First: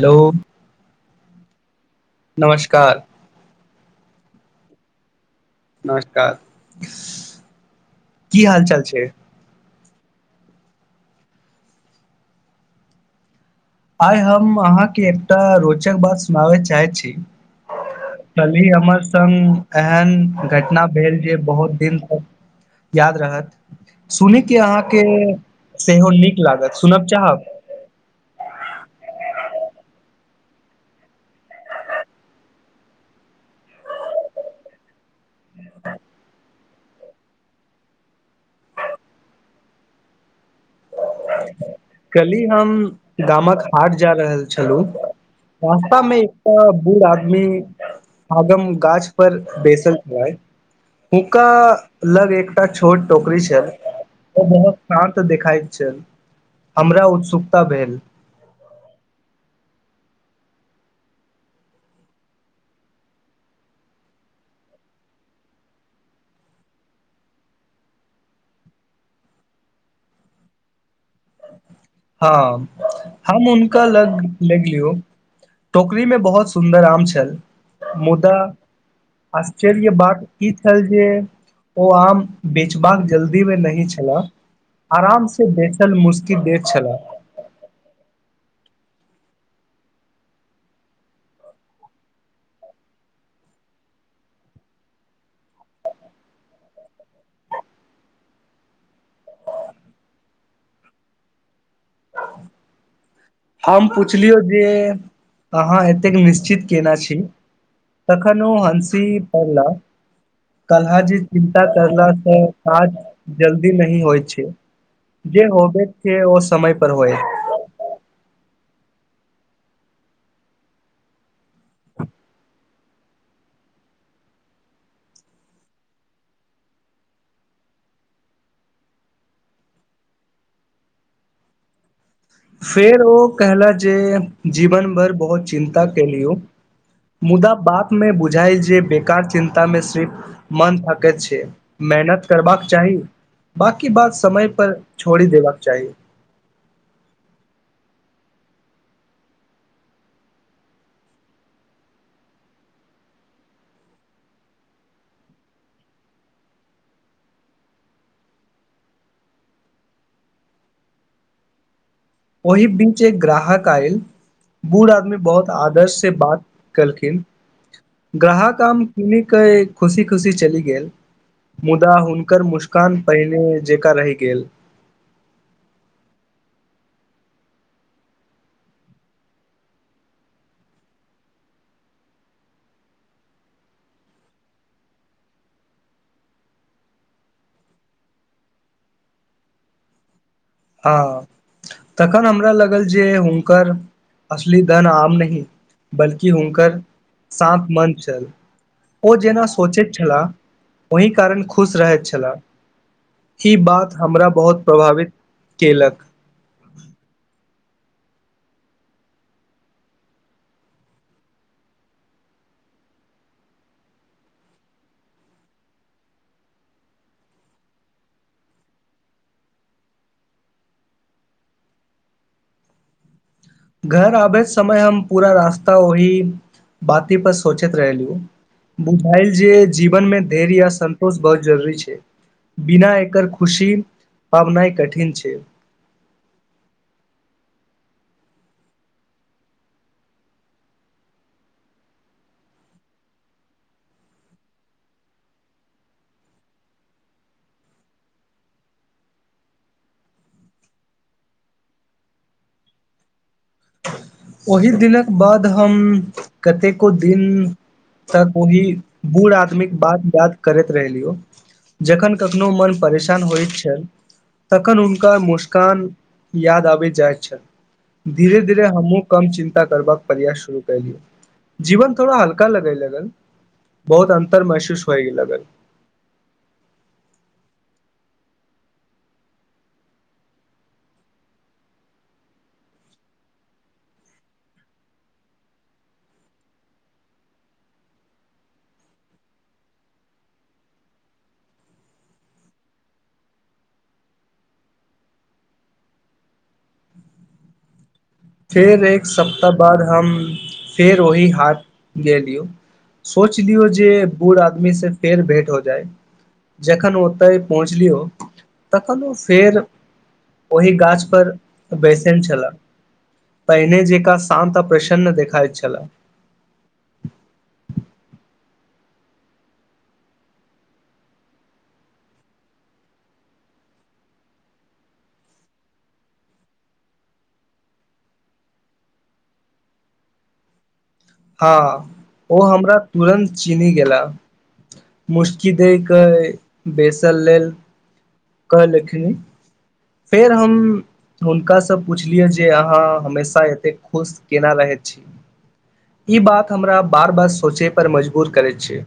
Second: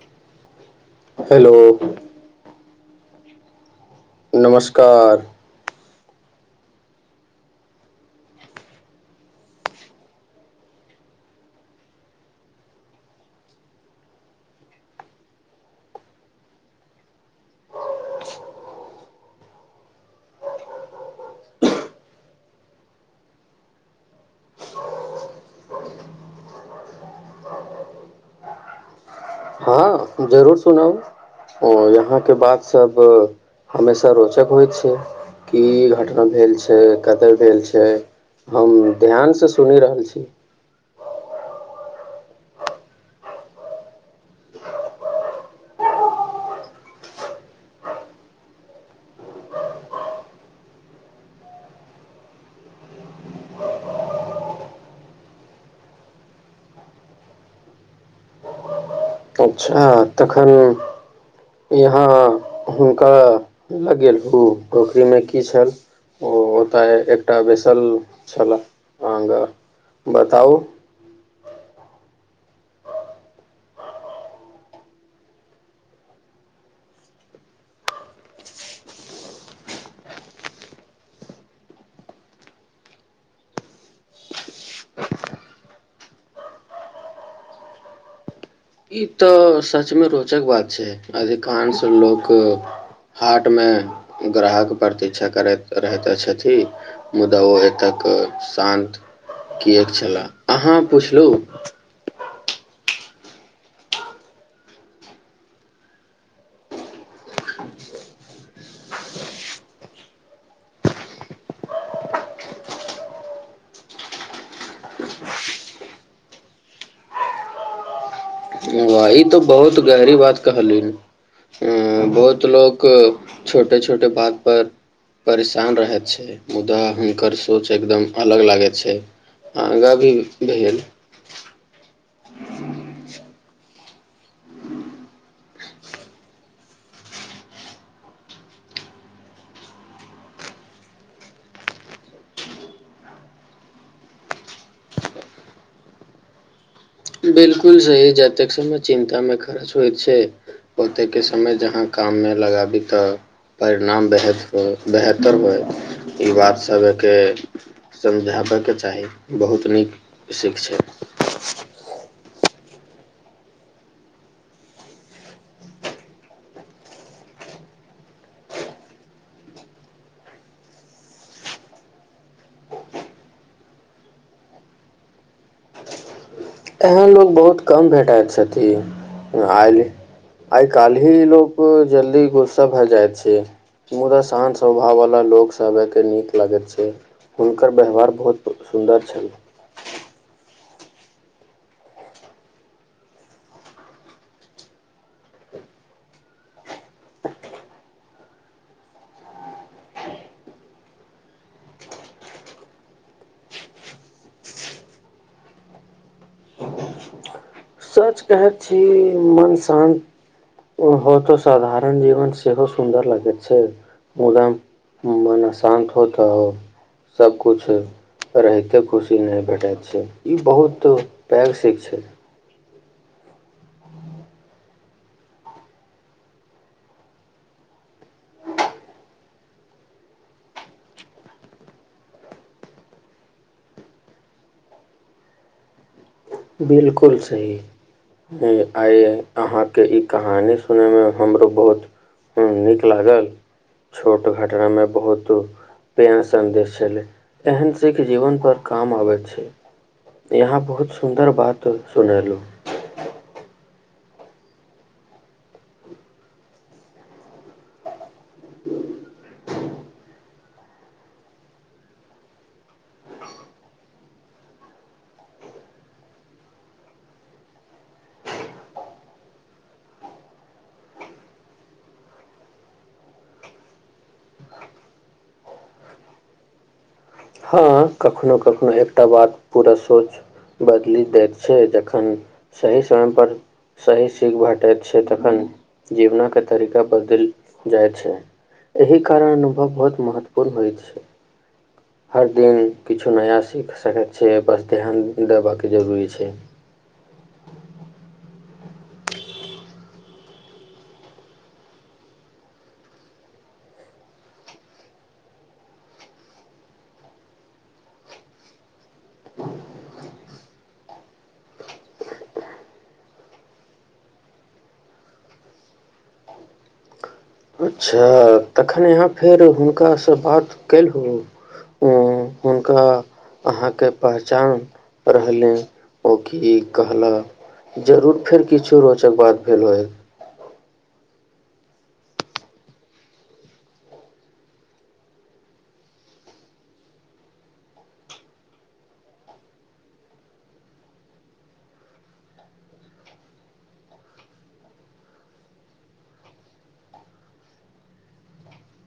hello hello नमस्कार का नमस्कार नमस्कार की हाल चाल छै आइ हम अहाँके एकटा रोचक बात सुनाबय चाहैत छी कल्हि हमर संग एहन घटना भेल जे बहुत दिन तक याद रहत सुनि क अहाँके सेहो नीक लागत सुनब चाहब हँ जरूर सुनाउ यहाँके बात सब हमेशा रोचक होइत छै की घटना भेल छै कते भेल छै हम ध्यान स सुनी रहल छी कली हम गामक हाट जा रहल छलहुँ रास्ता में एकटा बूढ़ आदमी आगम गाछ पर बैसल छलै हुनका लग एकटा छोट टोकरी छल ओ बहुत शान्त देखाइत छल हमरा उत्सुकता भेल अच्छा तखन यहाँ हुनका लगेल ओ टोकरीमे की छल ओ ओतय एकटा बैसल छल आगाँ बताउ हँ हम हुनका लग लगियो टोकरी मे बहुत सुन्दर आम छल मुदा आश्चर्य बात ई छल जे ओ आम बेचबाक जल्दी मे नहि छला आराम स बेचल मुस्की छलए ई तऽ सच मे रोचक बात छै अधिकांश लोक हाट में ग्राहक प्रतीक्षा करैत रहते छथि मुदा ओ एतक शान्त किियक छलाह अहाँ पुछलु हम पुछलियौ जे अहाँ एतेक निश्चित केने छी तखन ओ हँसी पड़ला कलजी चिन्ता करलासँ काज जल्दी नहिही होइ छै जे होबे छै ओ समयपर होइ वाह ई तो बहुत गहरी बात कहलन बहुत लोक छोटे छोटे बात पर परेशान रहे छै मुदा हुनकर सोच एकदम अलग लागे छै आगा भी भेल फेर ओ कहला जे जीवन भरि बहुत चिन्ता केलियौ मुदा बातमे बुझाइ जे बेकार चिन्तामे सिर्फ मन थकैत छै मेहनत करबाक चाही बकी बात समय पर छोड़ि देबाक चाही बिलकुल सही जतेक समय चिन्तामे खर्च होइत छै ओतेकके समय जहाँ काममे लगाबी तऽ परिणाम बेह हो बेहतर होइ ई बात सब एकके समझाबैके चाही बहुत नीक शिख छै ओहि बीच एक ग्राहक आयल बूढ़ आदमी बहुत आदर्श से बात केलखिन ग्राहक आम कने के खुशी खुशी चलि गेल मुदा हुनकर मुस्कान पहिने जेकाँ रहि गेल एहन लोक बहुत कम भेटइत छथिन आ आइ काल्हि ही लोक जल्दी गुस्सा भए जाइत छै मुदा शान्त स्वभाववला लोकसभ एकके नीक लागैत छै हुनकर व्यवहार बहुत सुन्दर छल हँ तखन हमरा लागल जे हुनकर असली धन आम नहि बल्कि हुनकर शान्त मन छल ओ जेना सोचैत छलाह ओहि कारण खुश रहैत छलाह ई बात हमरा बहुत प्रभावित केेलक सच कहैत छी मन शान्त होतऽ साधारण जीवन सेहो सुन्दर लगैत छै मुदा मन अशान्त होतऽ सब कुछु रहिते खुशी नहि भेटैत छै ई बहुत वैघ शिक्ष घर आबैत समय हम पूरा रास्ता ओहि बाते पर सोचैत रहलहु बुझायल जे जीवन मे धैर्य या संन्तोष बहुत जरूरी छै बिना एकर खुशी पाबनाइ कठिन छै बिलकुल सही आइ अहाँ के ई कहानी सुनय मे हमरो बहुत नीक लागल छोट घटना मे बहुत प्रेार सन्देश छले एहन सिख जीवन पर काम आबैत छै यहााँ बहुत सुन्दर बात सुनेलहुँ ओहिी दिनक बाद हम कतेको दिन तक ओहि बूढ़ आदमीक बात याद करैत रहलियौ जखन कखनो मन परेशान होइत छलनि तखन हुनका मुस्कान याद आबैत जाइत छनि धीरे धीरे हमहूँ कम चिन्ता करबाक प्रयास शुरू कलिय जीवन थोड़ा हल्का लगे लगन बहुत अन्तर महसूस होय लगन हँ कखनो कखनो एकटा बात पूरा सोच बदलि दैत छै जखन सही समयपर सही सीख भेटैत छै तखन जीवनके तरीका बदलि जाइत छै एहि कारण अनुभव बहुत महत्वपूर्ण होइत छै हर दिन किछु नया सीख सकय छै बस ध्यान दे बाकी जरूरी छै फेर एक सप्ताह बाद हम फेर ओहि हाट गेलियौ सोच लियौ जे बूढ़ आदमीसँ फेर भेँट हो जाय जखन ओतय पहुँचलियौ तखन ओ फेर ओह गाछपर बैसने छलह पहिने जेका शान्त आ प्रसन्न देखाइत छलह अच्छा तखन यहाँ फेर हुनका से बात केलहु उ हुनका अहाँके पहचान रहलनि ओ की कहल जरूर फेर किछो रोचक बात भेल हँ ओ हमरा तुरन्त चीनहि गेला मुसकी दे क बेसल लेल कहलखिन फेर हम हुनकासँ पुछलियै जे अहाँ हमेशा एते खुश केना रहैत छी ई बात हमरा बार बार सोचय पर मजबूर करैत छै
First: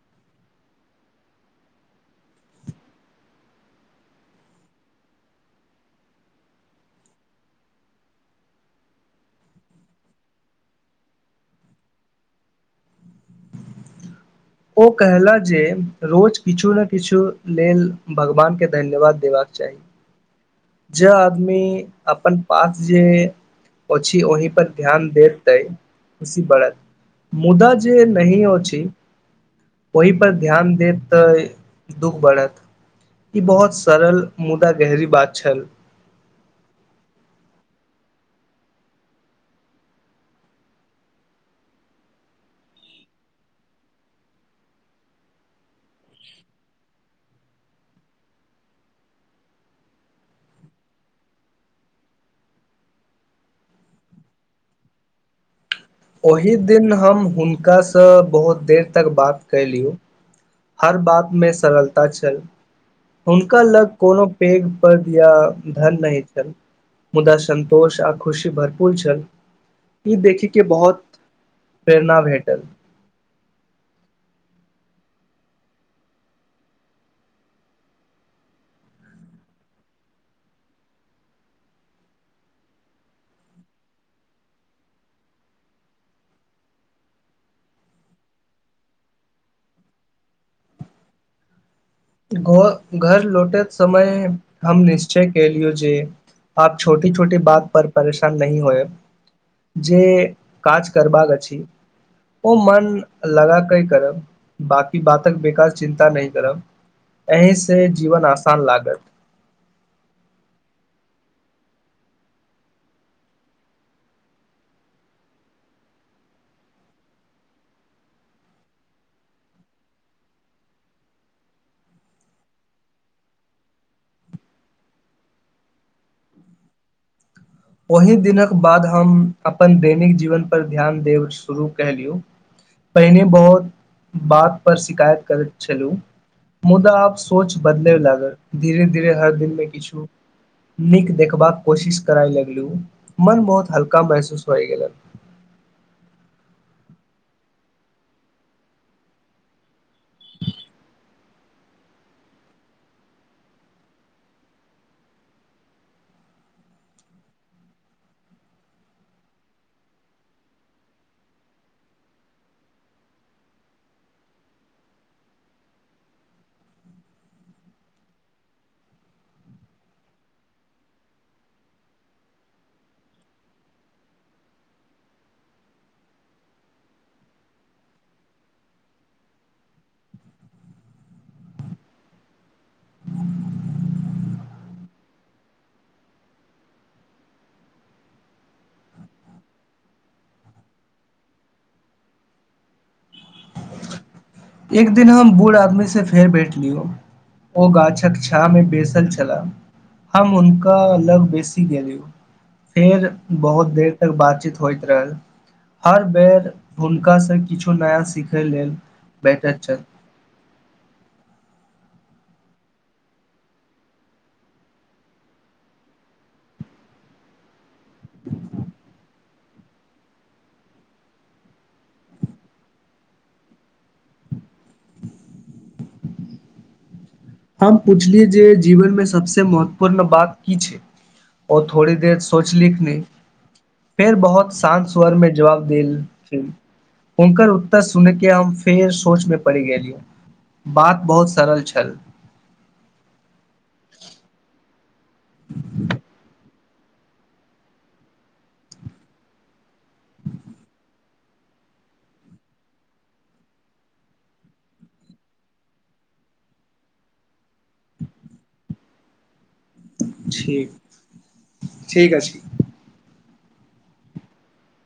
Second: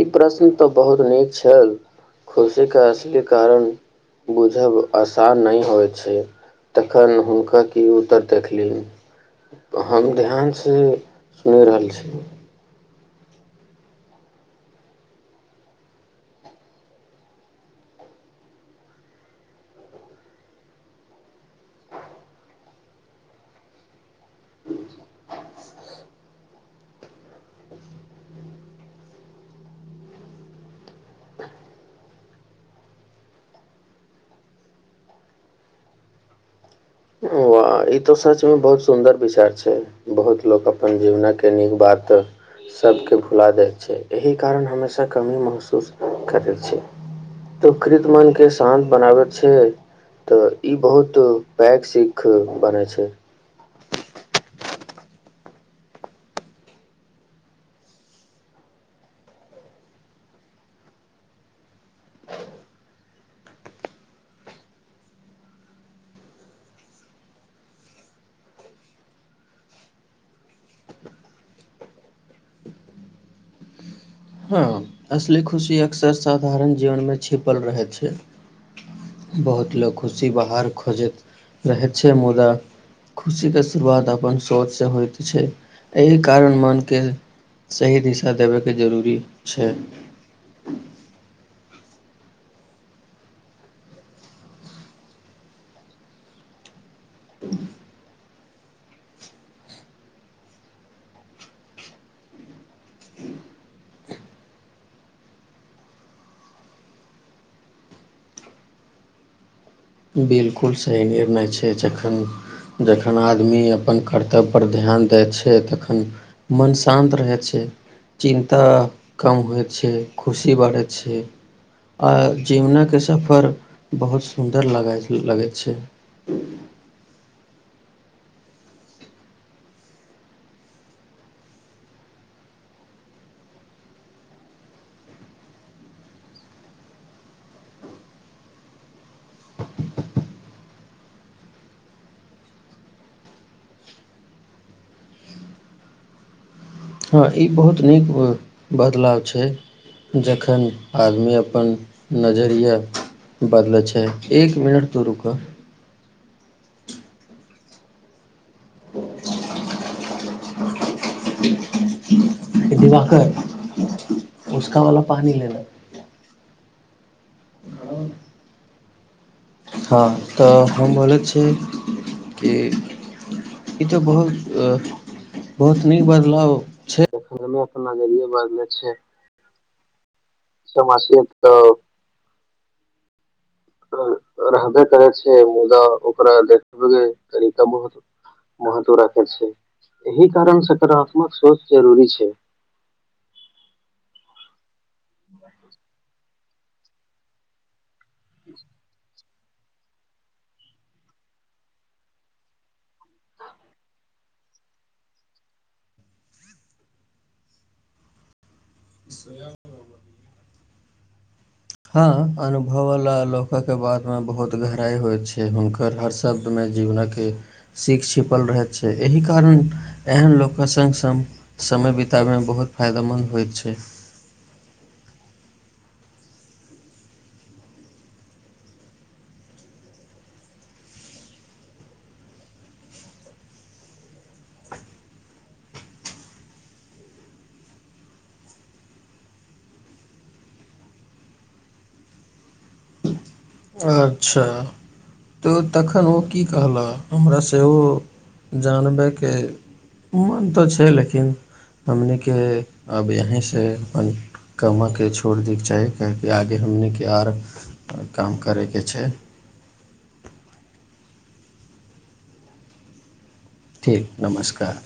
ई प्रश्न तऽ बहुत नीक छल खुशीक के असली कारण बुझब आसान नहि होइ छै तखन हुनका की उत्तर देखलनि हम ध्यान से सुनि रहल छी ओ कहलाह जे रोज किछु ने किछु लेल भगवानकेँ धन्यवाद देबाक चाही जे आदमी अपन पास जे अछि छै औहि पर ध्यान देत तै खुशी बढ़त मुदा जे नही अछि छै ओहि पर ध्यान देत तै दुःख बढ़त ई बहुत सरल मुदा गहरी बात पछल आ ई तो सचमे बहुत सुन्दर विचार छै बहुत लोक अपन जीवनके नीक बात सबके भुला दै छै एहि कारण हमेशा कमी महसूस करै छै त कृत मनके शान्त बनाबै छै तऽ ई बहुत पैघ सीख बनै छै ओहि दिन हम हुनकासँ बहुत देर तक बात कयलियौ हर बात मे सरलता छल हुनका लग कोनो पेघ प या धन नहि छल मुदा संन्तोष आ खुशी भरपूर छल ई देखै के बहुत प्रेरणा भेटल हँ असली खुशी अक्सर साधारण जीवन मे छिपल रहै छै बहुत लोग खुशी बाहर खोजैत रहै छै मुदा खुशी के शुरुआत अपन सोच से होइत छै एहि कारण मन के सही दिशा देबे के जरूरी छै घ घर लौटे समय हम निश्चय क लियौ जे आप छोटी छोटी बात पर परेशान नहिह होए जे काज करबाक अछि ओ मन लगा के करब बाकी बातक बेकारास चिन्ता नहि करब एहि से जीवन आसान लागत बिलकुल सही निर्णय छै जखन जखन आदमी अपन कर्तव्यपर ध्यान दैत छै तखन मन शान्त रहैत छै चिन्ता कम होइत छै खुशी बढ़ैत छै आ जीवनके सफर बहुत सुर डर ल लगै छै ओहि दिनक बाद हम अपन दैनिक जीवन पर ध्यान देब शुरू कलियू पहिने बहुत बात पर शिकायत करैत छलु मुदा आब सोच बदलब लागल धीरे धीरे हर दिन मे किछु नीक देखबाक कोशिश कराय लगल मन बहुत हल्का महसूस होइ गेल हँ ई बहुत नीक बदलाव छै जखन आदमी अपन नजरिया बदलैत छै एक मिनट तऽ रुकऽ दिवाकर उसका वाला पानी लेना [unintelligible] हँ तऽ हम बोले छियै कि ई तऽ बहुत बहुत निक बदलाव छै नजरि बदले छै समासियत त रहबे करै छै मुदा ओकरा देखबे तरीका बहुत महत्व राखे छै एहि कारण सकारात्मक सोच जरूरी छै एक दिन हम बूढ़ आदमी से फेर बैठे दिय ओ गाछ कक्षा मे बेसल छलाह हम हुनका लग बेसी गेलिय फेर बहुत देर तक बातचीत होइत रहल हर बेर हुनकासँ किछु नया सिखय लेल बेटर चल हँ अनुभववला लोकके बादमे बहुत गहराइ होइत छै हुनकर हर शब्दमे जीवनके सीख छिपल रहैत छै एहि कारण एहन लोकके सङ्ग सङ्ग समय बिताबयमे बहुत फायदामन्द होइत छै हम पुछलिय जे जीवन में सबस महत्वपूर्ण बात की छै ओ थोड़ी देर सोचलिख नहि फेर बहुत शान्त स्वर में जवाब देल छै हुनकर उत्तर सुन के हम फेर सोच मे पड़ि गेलिय बात बहुत सरल छल अच्छा तऽ तखन ओ की कहलह हमरा सेहो जानबयके मन तऽ छै लेकिन हमनिके आब यहीँ सँ अपन कमयके छोड़ि दयके चाही काहेकि आगे हमनिके आर काम करैके छै ठीक ठीक अछि ठीक नमस्कार